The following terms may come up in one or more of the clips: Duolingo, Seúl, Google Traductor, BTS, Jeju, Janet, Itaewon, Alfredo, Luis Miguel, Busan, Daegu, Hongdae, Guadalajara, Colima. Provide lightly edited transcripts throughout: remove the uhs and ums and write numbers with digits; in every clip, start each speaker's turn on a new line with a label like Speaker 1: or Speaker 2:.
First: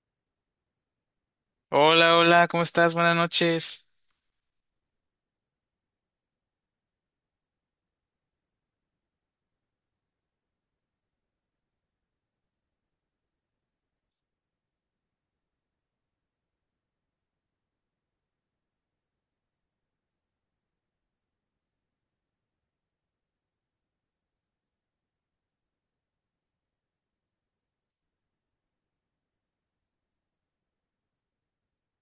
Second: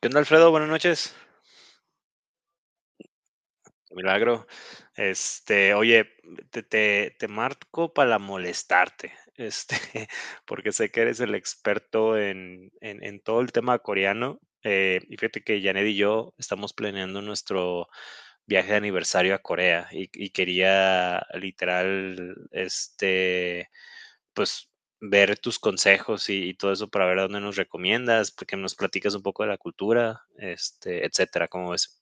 Speaker 1: ¿Qué onda, Alfredo? Buenas noches.
Speaker 2: Hola, hola, ¿cómo estás? Buenas noches.
Speaker 1: Qué milagro. Oye, te marco para molestarte, porque sé que eres el experto en todo el tema coreano. Y fíjate que Janet y yo estamos planeando nuestro viaje de aniversario a Corea y quería literal, pues ver tus consejos y todo eso para ver a dónde nos recomiendas, porque nos platicas un poco de la cultura, etcétera. ¿Cómo ves?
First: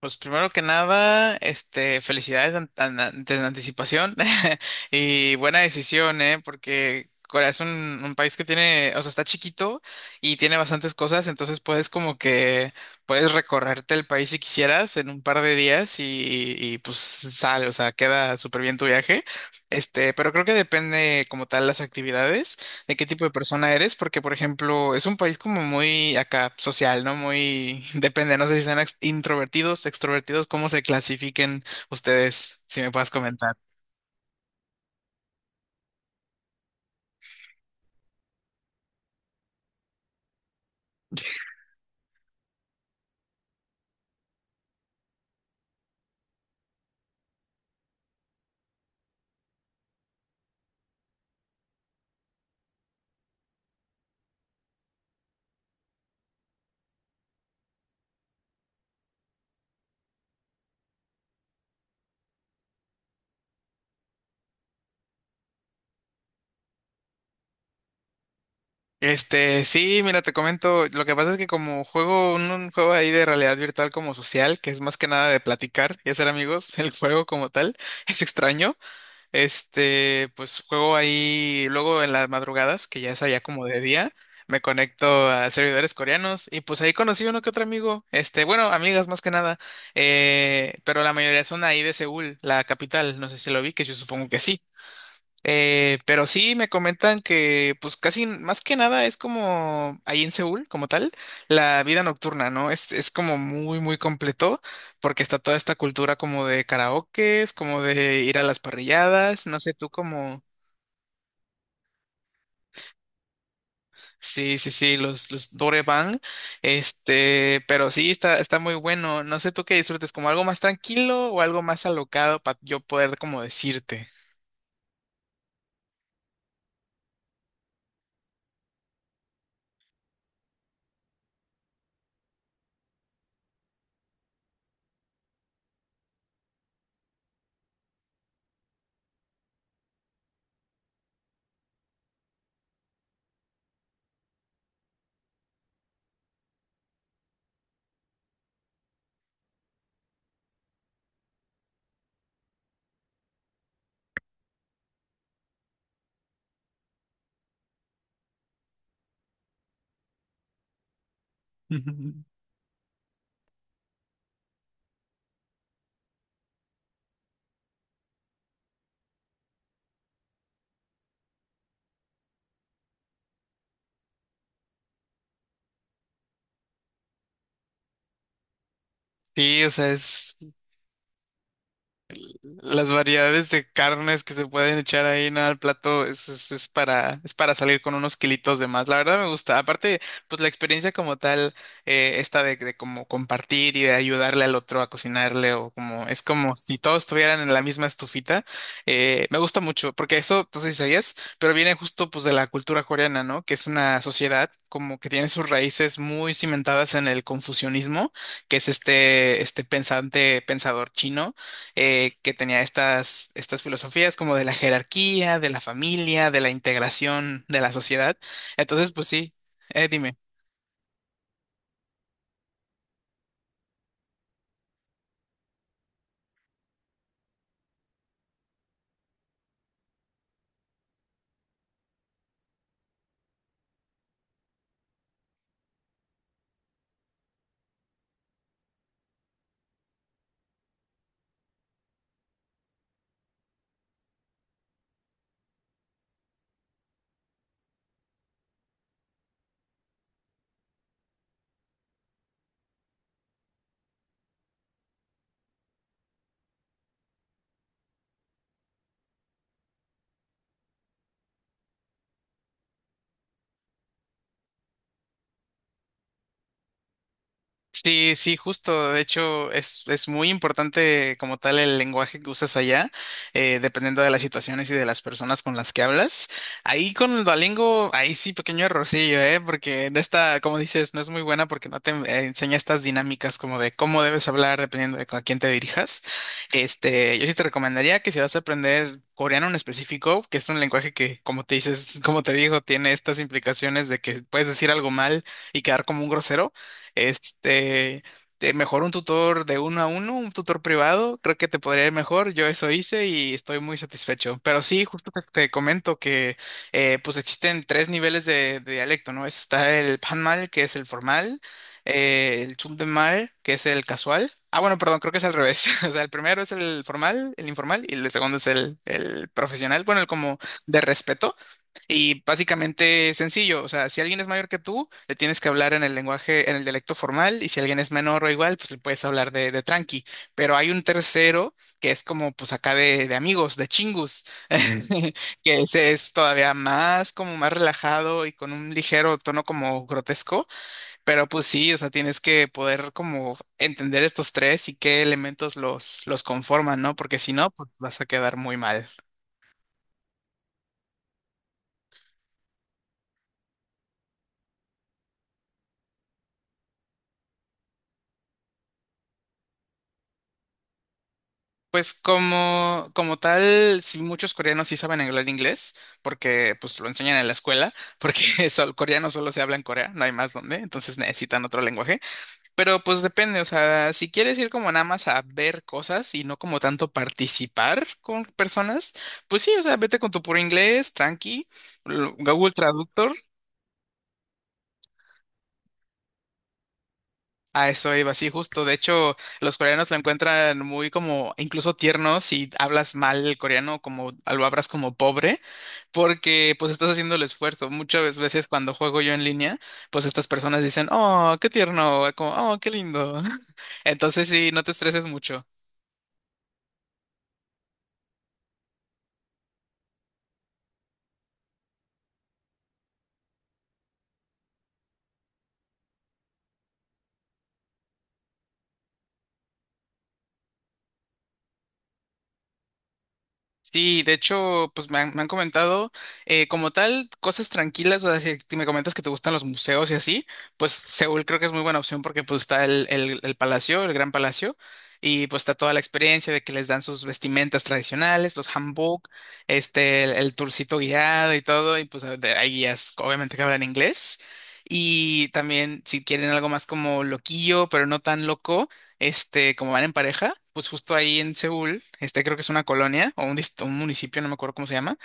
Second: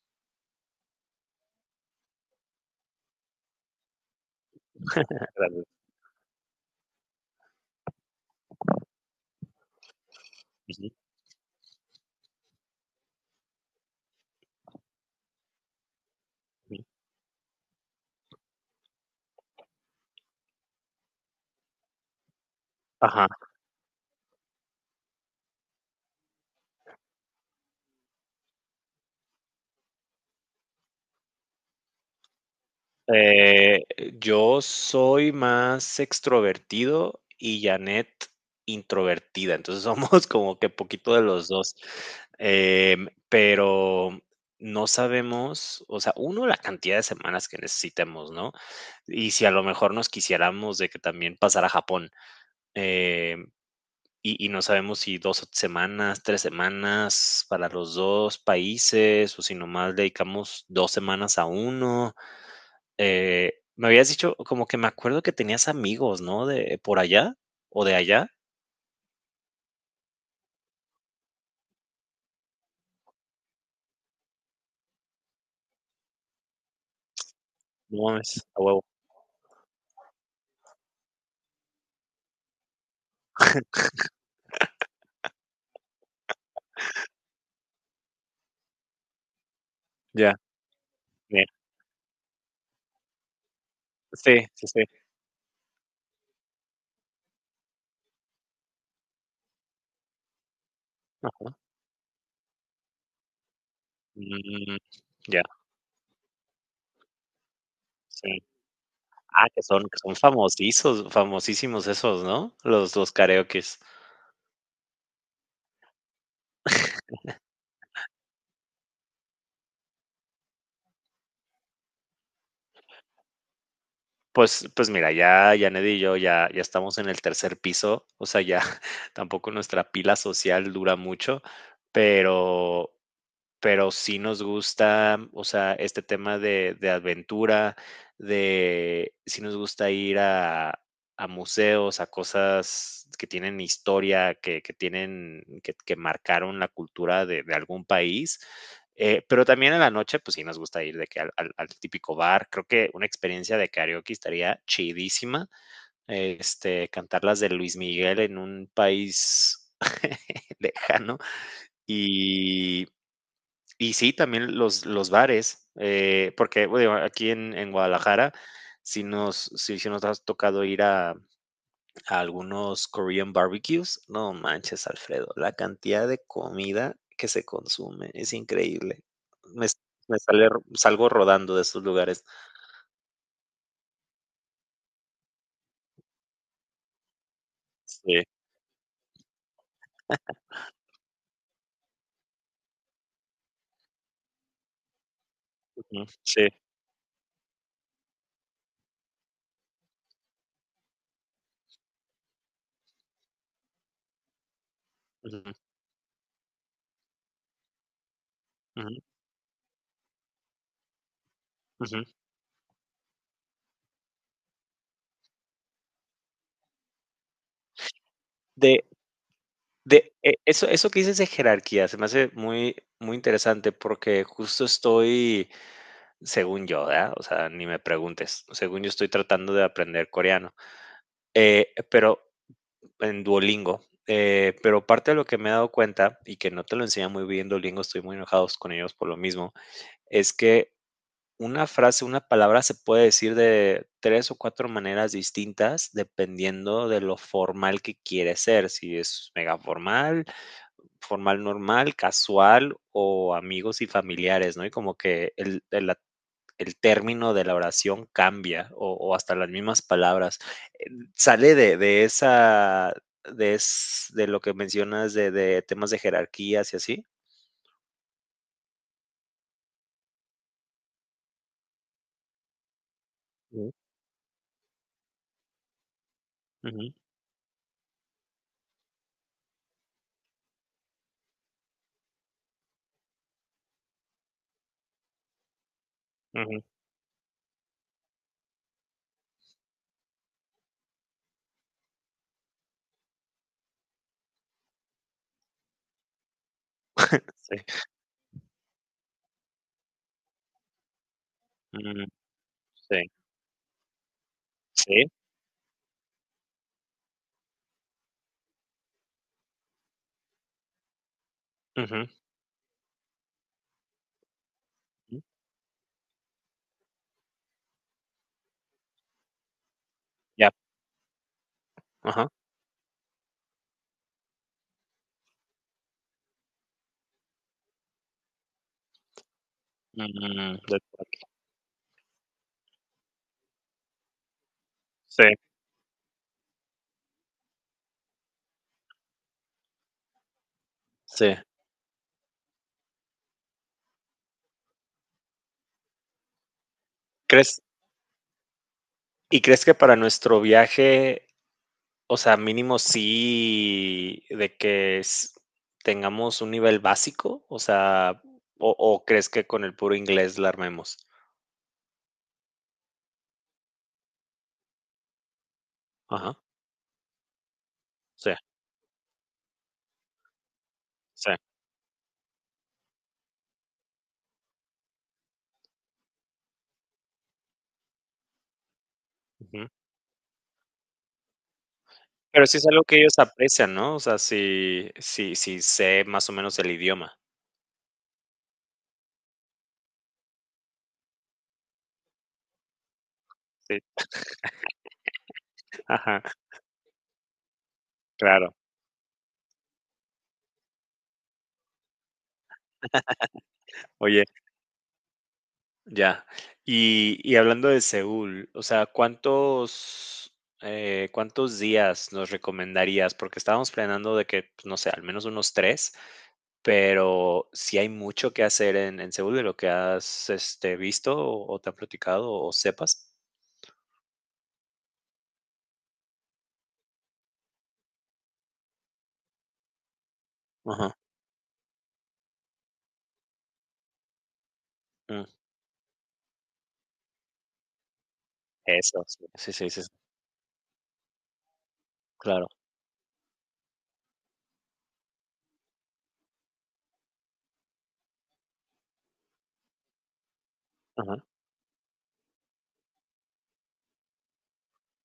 Speaker 2: Pues primero que nada, felicidades en anticipación y buena decisión, ¿eh? Porque Corea es un país que tiene, o sea, está chiquito y tiene
Speaker 1: Ujú.
Speaker 2: bastantes cosas, entonces puedes como que puedes recorrerte el país si quisieras en un par de días y pues sale, o sea, queda súper bien tu viaje. Este, pero creo que depende como tal las actividades de qué tipo
Speaker 1: Ajá.
Speaker 2: de persona eres, porque por ejemplo es un país como muy acá social, ¿no? Muy depende, no sé si sean introvertidos, extrovertidos, cómo se clasifiquen ustedes, si me puedes comentar.
Speaker 1: Eh, yo soy más extrovertido y Janet introvertida, entonces somos como que poquito de los dos. Pero no sabemos, o sea, uno la cantidad de semanas que necesitemos, ¿no? Y si a lo mejor nos quisiéramos de que también pasar a Japón. Em, y y no sabemos si 2 semanas, 3 semanas para los 2 países, o si nomás dedicamos 2 semanas a uno. Me habías dicho, como que me acuerdo que tenías amigos, ¿no? De por allá o de allá.
Speaker 2: Este, sí, mira, te comento, lo que pasa es que como juego un juego ahí de realidad virtual como social, que es más que nada de platicar y hacer amigos. El juego como tal
Speaker 1: No
Speaker 2: es
Speaker 1: mames, a
Speaker 2: extraño.
Speaker 1: huevo.
Speaker 2: Este, pues juego ahí luego en las madrugadas, que ya es allá como de día, me conecto a servidores coreanos y pues ahí conocí uno que otro amigo, este, bueno, amigas más que nada.
Speaker 1: Ya,
Speaker 2: Eh, pero la mayoría
Speaker 1: ya.
Speaker 2: son ahí de Seúl, la capital, no sé si lo vi, que yo supongo
Speaker 1: Sí,
Speaker 2: que sí.
Speaker 1: sí, sí.
Speaker 2: Pero sí me comentan que pues más que nada es como ahí en Seúl, como tal, la vida nocturna, ¿no? Es como muy, muy completo,
Speaker 1: Mm,
Speaker 2: porque está
Speaker 1: ya,
Speaker 2: toda esta cultura como de karaokes, como de ir a
Speaker 1: sí.
Speaker 2: las parrilladas,
Speaker 1: Ah,
Speaker 2: no
Speaker 1: que
Speaker 2: sé
Speaker 1: son
Speaker 2: tú
Speaker 1: que son
Speaker 2: como,
Speaker 1: famosísimos famosísimos esos, ¿no? Los karaokes.
Speaker 2: sí, sí, sí, los Dorebang. Este, pero sí está, está muy bueno. No sé tú qué disfrutes, como algo más tranquilo o algo más alocado para yo poder como decirte.
Speaker 1: Pues mira, ya Yaned y yo ya estamos en el tercer piso, o sea, ya tampoco nuestra pila social dura mucho, pero pero sí nos gusta, o sea, este tema de aventura, de sí nos gusta ir a museos, a cosas que tienen historia, que tienen, que marcaron la cultura de algún país. Pero también en la noche, pues sí nos gusta ir de que al típico bar. Creo que una experiencia de karaoke estaría chidísima. Cantar las de Luis Miguel en un país lejano. Y y sí, también los bares, porque bueno, aquí en Guadalajara sí nos has tocado ir a algunos Korean barbecues. No manches, Alfredo, la cantidad de comida que se consume es increíble.
Speaker 2: Sí,
Speaker 1: Me,
Speaker 2: o
Speaker 1: s-
Speaker 2: sea,
Speaker 1: me
Speaker 2: es
Speaker 1: sale, salgo rodando de esos lugares.
Speaker 2: las variedades de carnes que se pueden echar ahí, ¿no?, al plato. Es, es para salir con unos
Speaker 1: Sí,
Speaker 2: kilitos de más. La verdad me gusta. Aparte, pues la experiencia como tal, esta de como compartir y de ayudarle al otro a cocinarle o
Speaker 1: ujú,
Speaker 2: como, es
Speaker 1: sí.
Speaker 2: como si todos estuvieran en la misma estufita. Me gusta mucho, porque eso, pues si sabías, pero viene justo pues de la cultura coreana, ¿no? Que es una sociedad como que tiene sus
Speaker 1: Ujú,
Speaker 2: raíces muy cimentadas en el confucianismo, que es
Speaker 1: ujú,
Speaker 2: este, este pensador chino.
Speaker 1: ujú.
Speaker 2: Que tenía estas, estas filosofías como de la jerarquía, de la familia, de la integración de la sociedad.
Speaker 1: De,
Speaker 2: Entonces, pues sí,
Speaker 1: de
Speaker 2: dime.
Speaker 1: eh, eso, eso que dices de jerarquía se me hace muy, muy interesante porque justo estoy según yo, ¿verdad? O sea, ni me preguntes. Según yo estoy tratando de aprender coreano. Pero en Duolingo. Pero parte de lo que me he dado cuenta y que no te lo enseña muy bien Duolingo, estoy muy enojados con ellos por lo mismo, es que una frase, una palabra se puede decir de tres o cuatro maneras distintas dependiendo de lo formal que quieres ser, si es mega formal, formal normal, casual o amigos y familiares, ¿no? Y como que el- la el término de la oración cambia o hasta las mismas palabras. Eh, Sale de lo que mencionas de temas de jerarquías y así.
Speaker 2: Sí, sí, justo. De hecho, es muy importante como tal el lenguaje que usas allá,
Speaker 1: Ujú,
Speaker 2: dependiendo de las situaciones y de las personas con las que hablas.
Speaker 1: ujú,
Speaker 2: Ahí con el Duolingo, ahí sí, pequeño errorcillo, ¿eh? Porque de esta, como dices, no es muy buena porque no te enseña estas dinámicas como de cómo debes hablar dependiendo de a quién te dirijas.
Speaker 1: ujú,
Speaker 2: Este, yo sí te recomendaría que si vas a aprender coreano en específico, que es un lenguaje que, como te dices, como te digo, tiene estas implicaciones de que puedes decir algo mal y quedar como un grosero.
Speaker 1: sí,
Speaker 2: Este, de mejor un tutor de uno a uno, un tutor privado, creo que te podría ir
Speaker 1: mm,
Speaker 2: mejor. Yo eso
Speaker 1: sí,
Speaker 2: hice y estoy muy satisfecho. Pero sí,
Speaker 1: sí,
Speaker 2: justo te comento que pues existen tres niveles de dialecto, ¿no? Está el panmal, que es el formal,
Speaker 1: ujú,
Speaker 2: el chundemal, que es el casual. Ah, bueno, perdón, creo que
Speaker 1: ujú,
Speaker 2: es al revés. O sea, el primero es el formal, el informal, y el segundo es el profesional, bueno, el como
Speaker 1: ya,
Speaker 2: de respeto. Y
Speaker 1: ajá,
Speaker 2: básicamente sencillo, o sea, si alguien es mayor que tú, le tienes que hablar en el lenguaje, en el dialecto formal, y si alguien es menor o igual, pues le puedes hablar de tranqui. Pero
Speaker 1: mm,
Speaker 2: hay
Speaker 1: de
Speaker 2: un
Speaker 1: acuerdo,
Speaker 2: tercero que es como, pues acá de amigos, de chingus,
Speaker 1: sí,
Speaker 2: que ese es todavía más, como más relajado y con un ligero tono como grotesco. Pero
Speaker 1: sí.
Speaker 2: pues sí, o sea, tienes que poder como entender estos tres y qué elementos los conforman, ¿no? Porque si no,
Speaker 1: ¿Crees
Speaker 2: pues vas a quedar muy mal.
Speaker 1: crees que para nuestro viaje, o sea, mínimo sí de que tengamos un nivel básico, o sea, o crees que con el puro inglés la armemos.
Speaker 2: Pues como, como tal, sí, muchos coreanos sí saben hablar inglés,
Speaker 1: Ajá,
Speaker 2: porque pues lo enseñan en la escuela, porque
Speaker 1: sí,
Speaker 2: coreano solo se habla en Corea, no hay más donde, entonces
Speaker 1: sí.
Speaker 2: necesitan otro lenguaje. Pero pues depende, o sea, si quieres ir como nada más a ver cosas y no como tanto participar con personas, pues sí, o
Speaker 1: Ujú.
Speaker 2: sea, vete con tu puro inglés, tranqui,
Speaker 1: Pero
Speaker 2: Google
Speaker 1: sí es algo que
Speaker 2: Traductor.
Speaker 1: ellos aprecian, ¿no? O sea, sí, sí, sí sé más o menos el idioma.
Speaker 2: A eso iba, sí, justo. De hecho, los coreanos lo encuentran muy como incluso tierno si hablas mal el coreano,
Speaker 1: Sí.
Speaker 2: como lo hablas como pobre,
Speaker 1: Ajá,
Speaker 2: porque pues estás haciendo el esfuerzo. Muchas veces
Speaker 1: claro.
Speaker 2: cuando juego yo en línea, pues estas personas dicen, oh, qué tierno, como, oh, qué lindo.
Speaker 1: Oye,
Speaker 2: Entonces sí, no te estreses mucho.
Speaker 1: ya. Y hablando de Seúl, o sea, cuántos días nos recomendarías? Porque estábamos planeando de que, pues, no sé, al menos unos tres, pero si hay mucho que hacer en Seúl de lo que has visto o te han platicado o sepas.
Speaker 2: Sí, de hecho, pues me han comentado como tal cosas tranquilas, o sea, si me comentas que te gustan los museos y así, pues
Speaker 1: Ajá.
Speaker 2: Seúl creo que es muy buena opción porque pues está el palacio, el Gran Palacio,
Speaker 1: Mm,
Speaker 2: y pues está toda la experiencia de que les dan sus vestimentas tradicionales, los
Speaker 1: eso,
Speaker 2: hanbok,
Speaker 1: sí, sí, sí, sí, sí,
Speaker 2: este, el tourcito guiado y todo, y pues
Speaker 1: claro.
Speaker 2: hay guías obviamente que hablan inglés. Y también si quieren algo más como loquillo, pero no tan loco, este, como van en pareja, pues justo
Speaker 1: Ajá.
Speaker 2: ahí en Seúl, este, creo que es una colonia o un municipio, no me acuerdo cómo se llama,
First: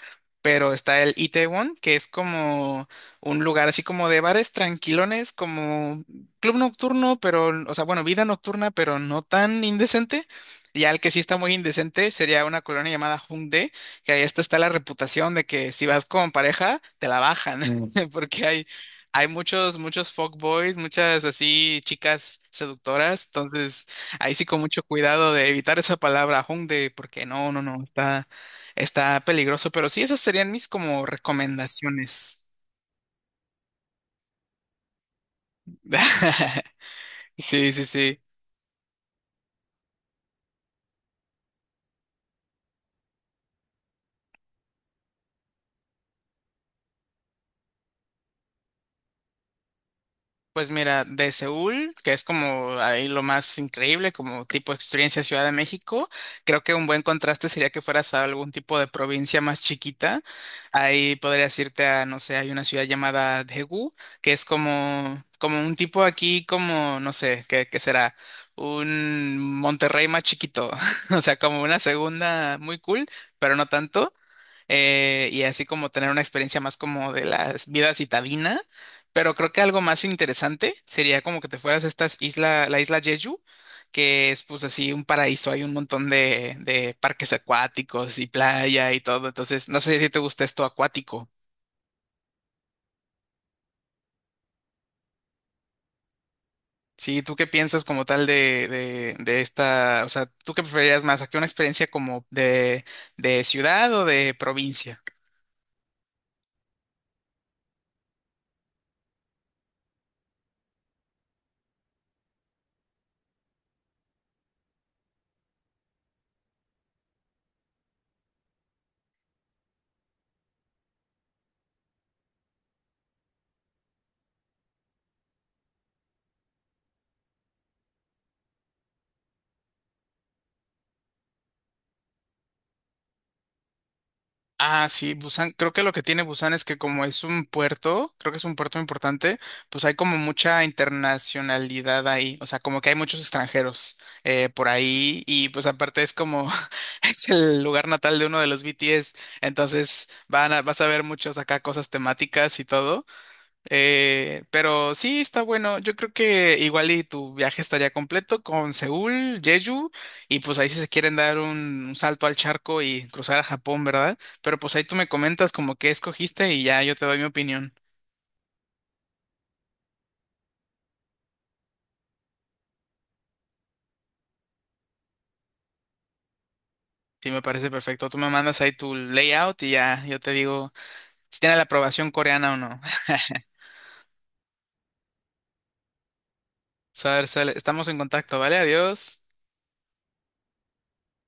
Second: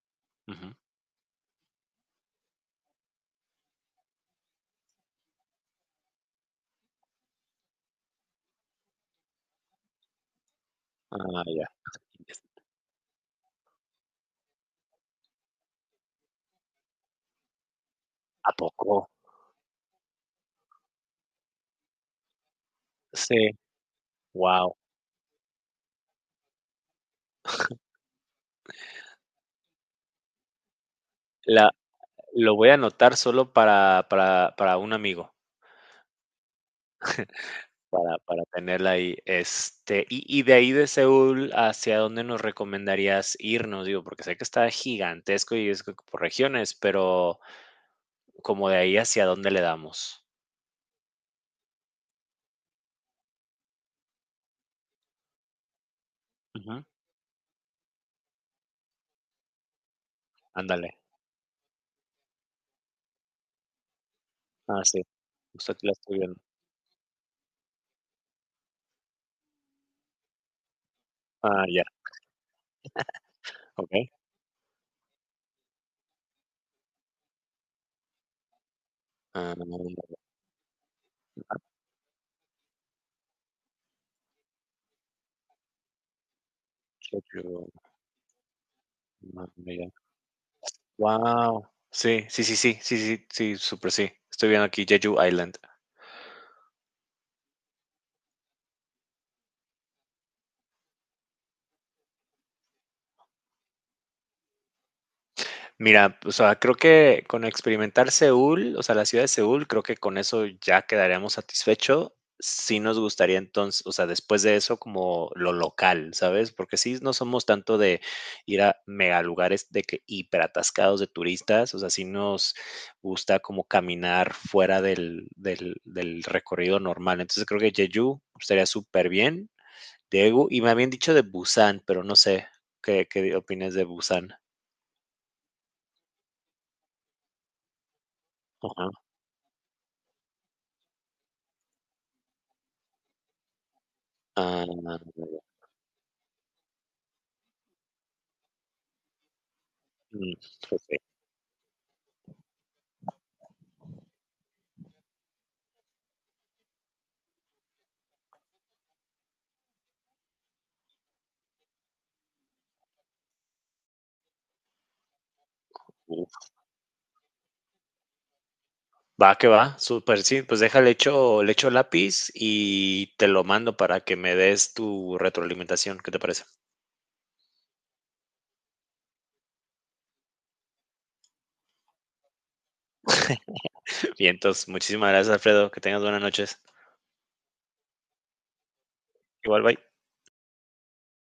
Speaker 2: pero
Speaker 1: Ujú.
Speaker 2: está el Itaewon, que es como un lugar así como de bares tranquilones, como club nocturno, pero, o sea, bueno, vida nocturna, pero no tan indecente. Y al que sí está
Speaker 1: Ah,
Speaker 2: muy
Speaker 1: ya.
Speaker 2: indecente sería una colonia llamada Hongdae, que ahí hasta está la reputación de que si vas con pareja, te la bajan, porque
Speaker 1: ¿A
Speaker 2: hay,
Speaker 1: poco?
Speaker 2: hay muchos, muchos fuckboys, muchas así chicas seductoras,
Speaker 1: Sí,
Speaker 2: entonces ahí sí con
Speaker 1: wow.
Speaker 2: mucho cuidado de evitar esa palabra Hongdae, porque no, no, no, está, está peligroso. Pero sí, esas serían mis como
Speaker 1: La,
Speaker 2: recomendaciones.
Speaker 1: lo voy a anotar solo para un amigo.
Speaker 2: Sí, sí,
Speaker 1: Para
Speaker 2: sí.
Speaker 1: para tenerla ahí, y de ahí de Seúl, ¿hacia dónde nos recomendarías irnos? Digo, porque sé que está gigantesco y es por regiones, pero como de ahí, ¿hacia dónde le damos?
Speaker 2: Pues mira, de Seúl, que es como ahí lo más increíble, como tipo experiencia Ciudad de México, creo que
Speaker 1: Ujú,
Speaker 2: un buen contraste sería que fueras a algún tipo de provincia más chiquita.
Speaker 1: ándale.
Speaker 2: Ahí podrías irte a, no sé, hay una ciudad llamada Daegu, que es
Speaker 1: Ah, sí,
Speaker 2: como, como
Speaker 1: justo
Speaker 2: un
Speaker 1: aquí la
Speaker 2: tipo
Speaker 1: estoy viendo.
Speaker 2: aquí, como, no sé, ¿qué, qué será? Un Monterrey más chiquito, o sea, como
Speaker 1: Ah,
Speaker 2: una
Speaker 1: ya,
Speaker 2: segunda muy cool, pero no
Speaker 1: okey.
Speaker 2: tanto. Y así como tener una experiencia más como de la vida citadina. Pero creo
Speaker 1: Ah,
Speaker 2: que algo más interesante sería como que te fueras a estas isla, la isla Jeju, que es pues así un paraíso, hay un montón de parques
Speaker 1: Jeju,
Speaker 2: acuáticos y playa y todo. Entonces, no sé si te gusta esto acuático.
Speaker 1: guau. Sí, sí, sí, sí, sí, sí, sí, súper sí. Estoy viendo aquí Jeju Island.
Speaker 2: Sí, ¿tú qué piensas como tal de esta, o sea, ¿tú qué preferirías más? ¿Aquí una experiencia como de ciudad o de provincia?
Speaker 1: Mira, o sea, creo que con experimentar Seúl, o sea, la ciudad de Seúl, creo que con eso ya quedaríamos satisfecho. Sí nos gustaría entonces, o sea, después de eso como lo local, ¿sabes? Porque sí no somos tanto de ir a mega lugares de que hiperatascados de turistas, o sea, sí nos gusta como caminar fuera del recorrido normal. Entonces creo que Jeju estaría súper bien. Daegu, y me habían dicho de Busan, pero no sé qué opinas de Busan.
Speaker 2: Ah, sí, Busan, creo que lo que tiene Busan es que como es un puerto, creo que es un puerto importante, pues hay como mucha internacionalidad ahí, o sea, como que hay muchos extranjeros por
Speaker 1: Ah,
Speaker 2: ahí y pues aparte es como, es el lugar natal de uno de los BTS, entonces
Speaker 1: mm,
Speaker 2: vas a
Speaker 1: okey.
Speaker 2: ver muchos acá cosas temáticas y todo. Pero sí, está bueno. Yo creo que igual y tu viaje estaría completo con Seúl, Jeju, y pues ahí si se quieren dar un salto al charco y cruzar a Japón, ¿verdad? Pero pues ahí tú me comentas como qué
Speaker 1: Uf,
Speaker 2: escogiste y ya yo te doy mi opinión.
Speaker 1: va que va, súper, sí, pues deja, le echo lápiz y te lo mando para que me des tu retroalimentación, ¿qué te parece?
Speaker 2: Sí, me parece perfecto. Tú me mandas ahí tu layout y ya yo te digo si tiene la aprobación coreana o no.
Speaker 1: Bien, entonces muchísimas gracias, Alfredo, que tengas buenas noches.
Speaker 2: Saber, sale. Estamos en contacto, ¿vale? Adiós.
Speaker 1: Igual, bye.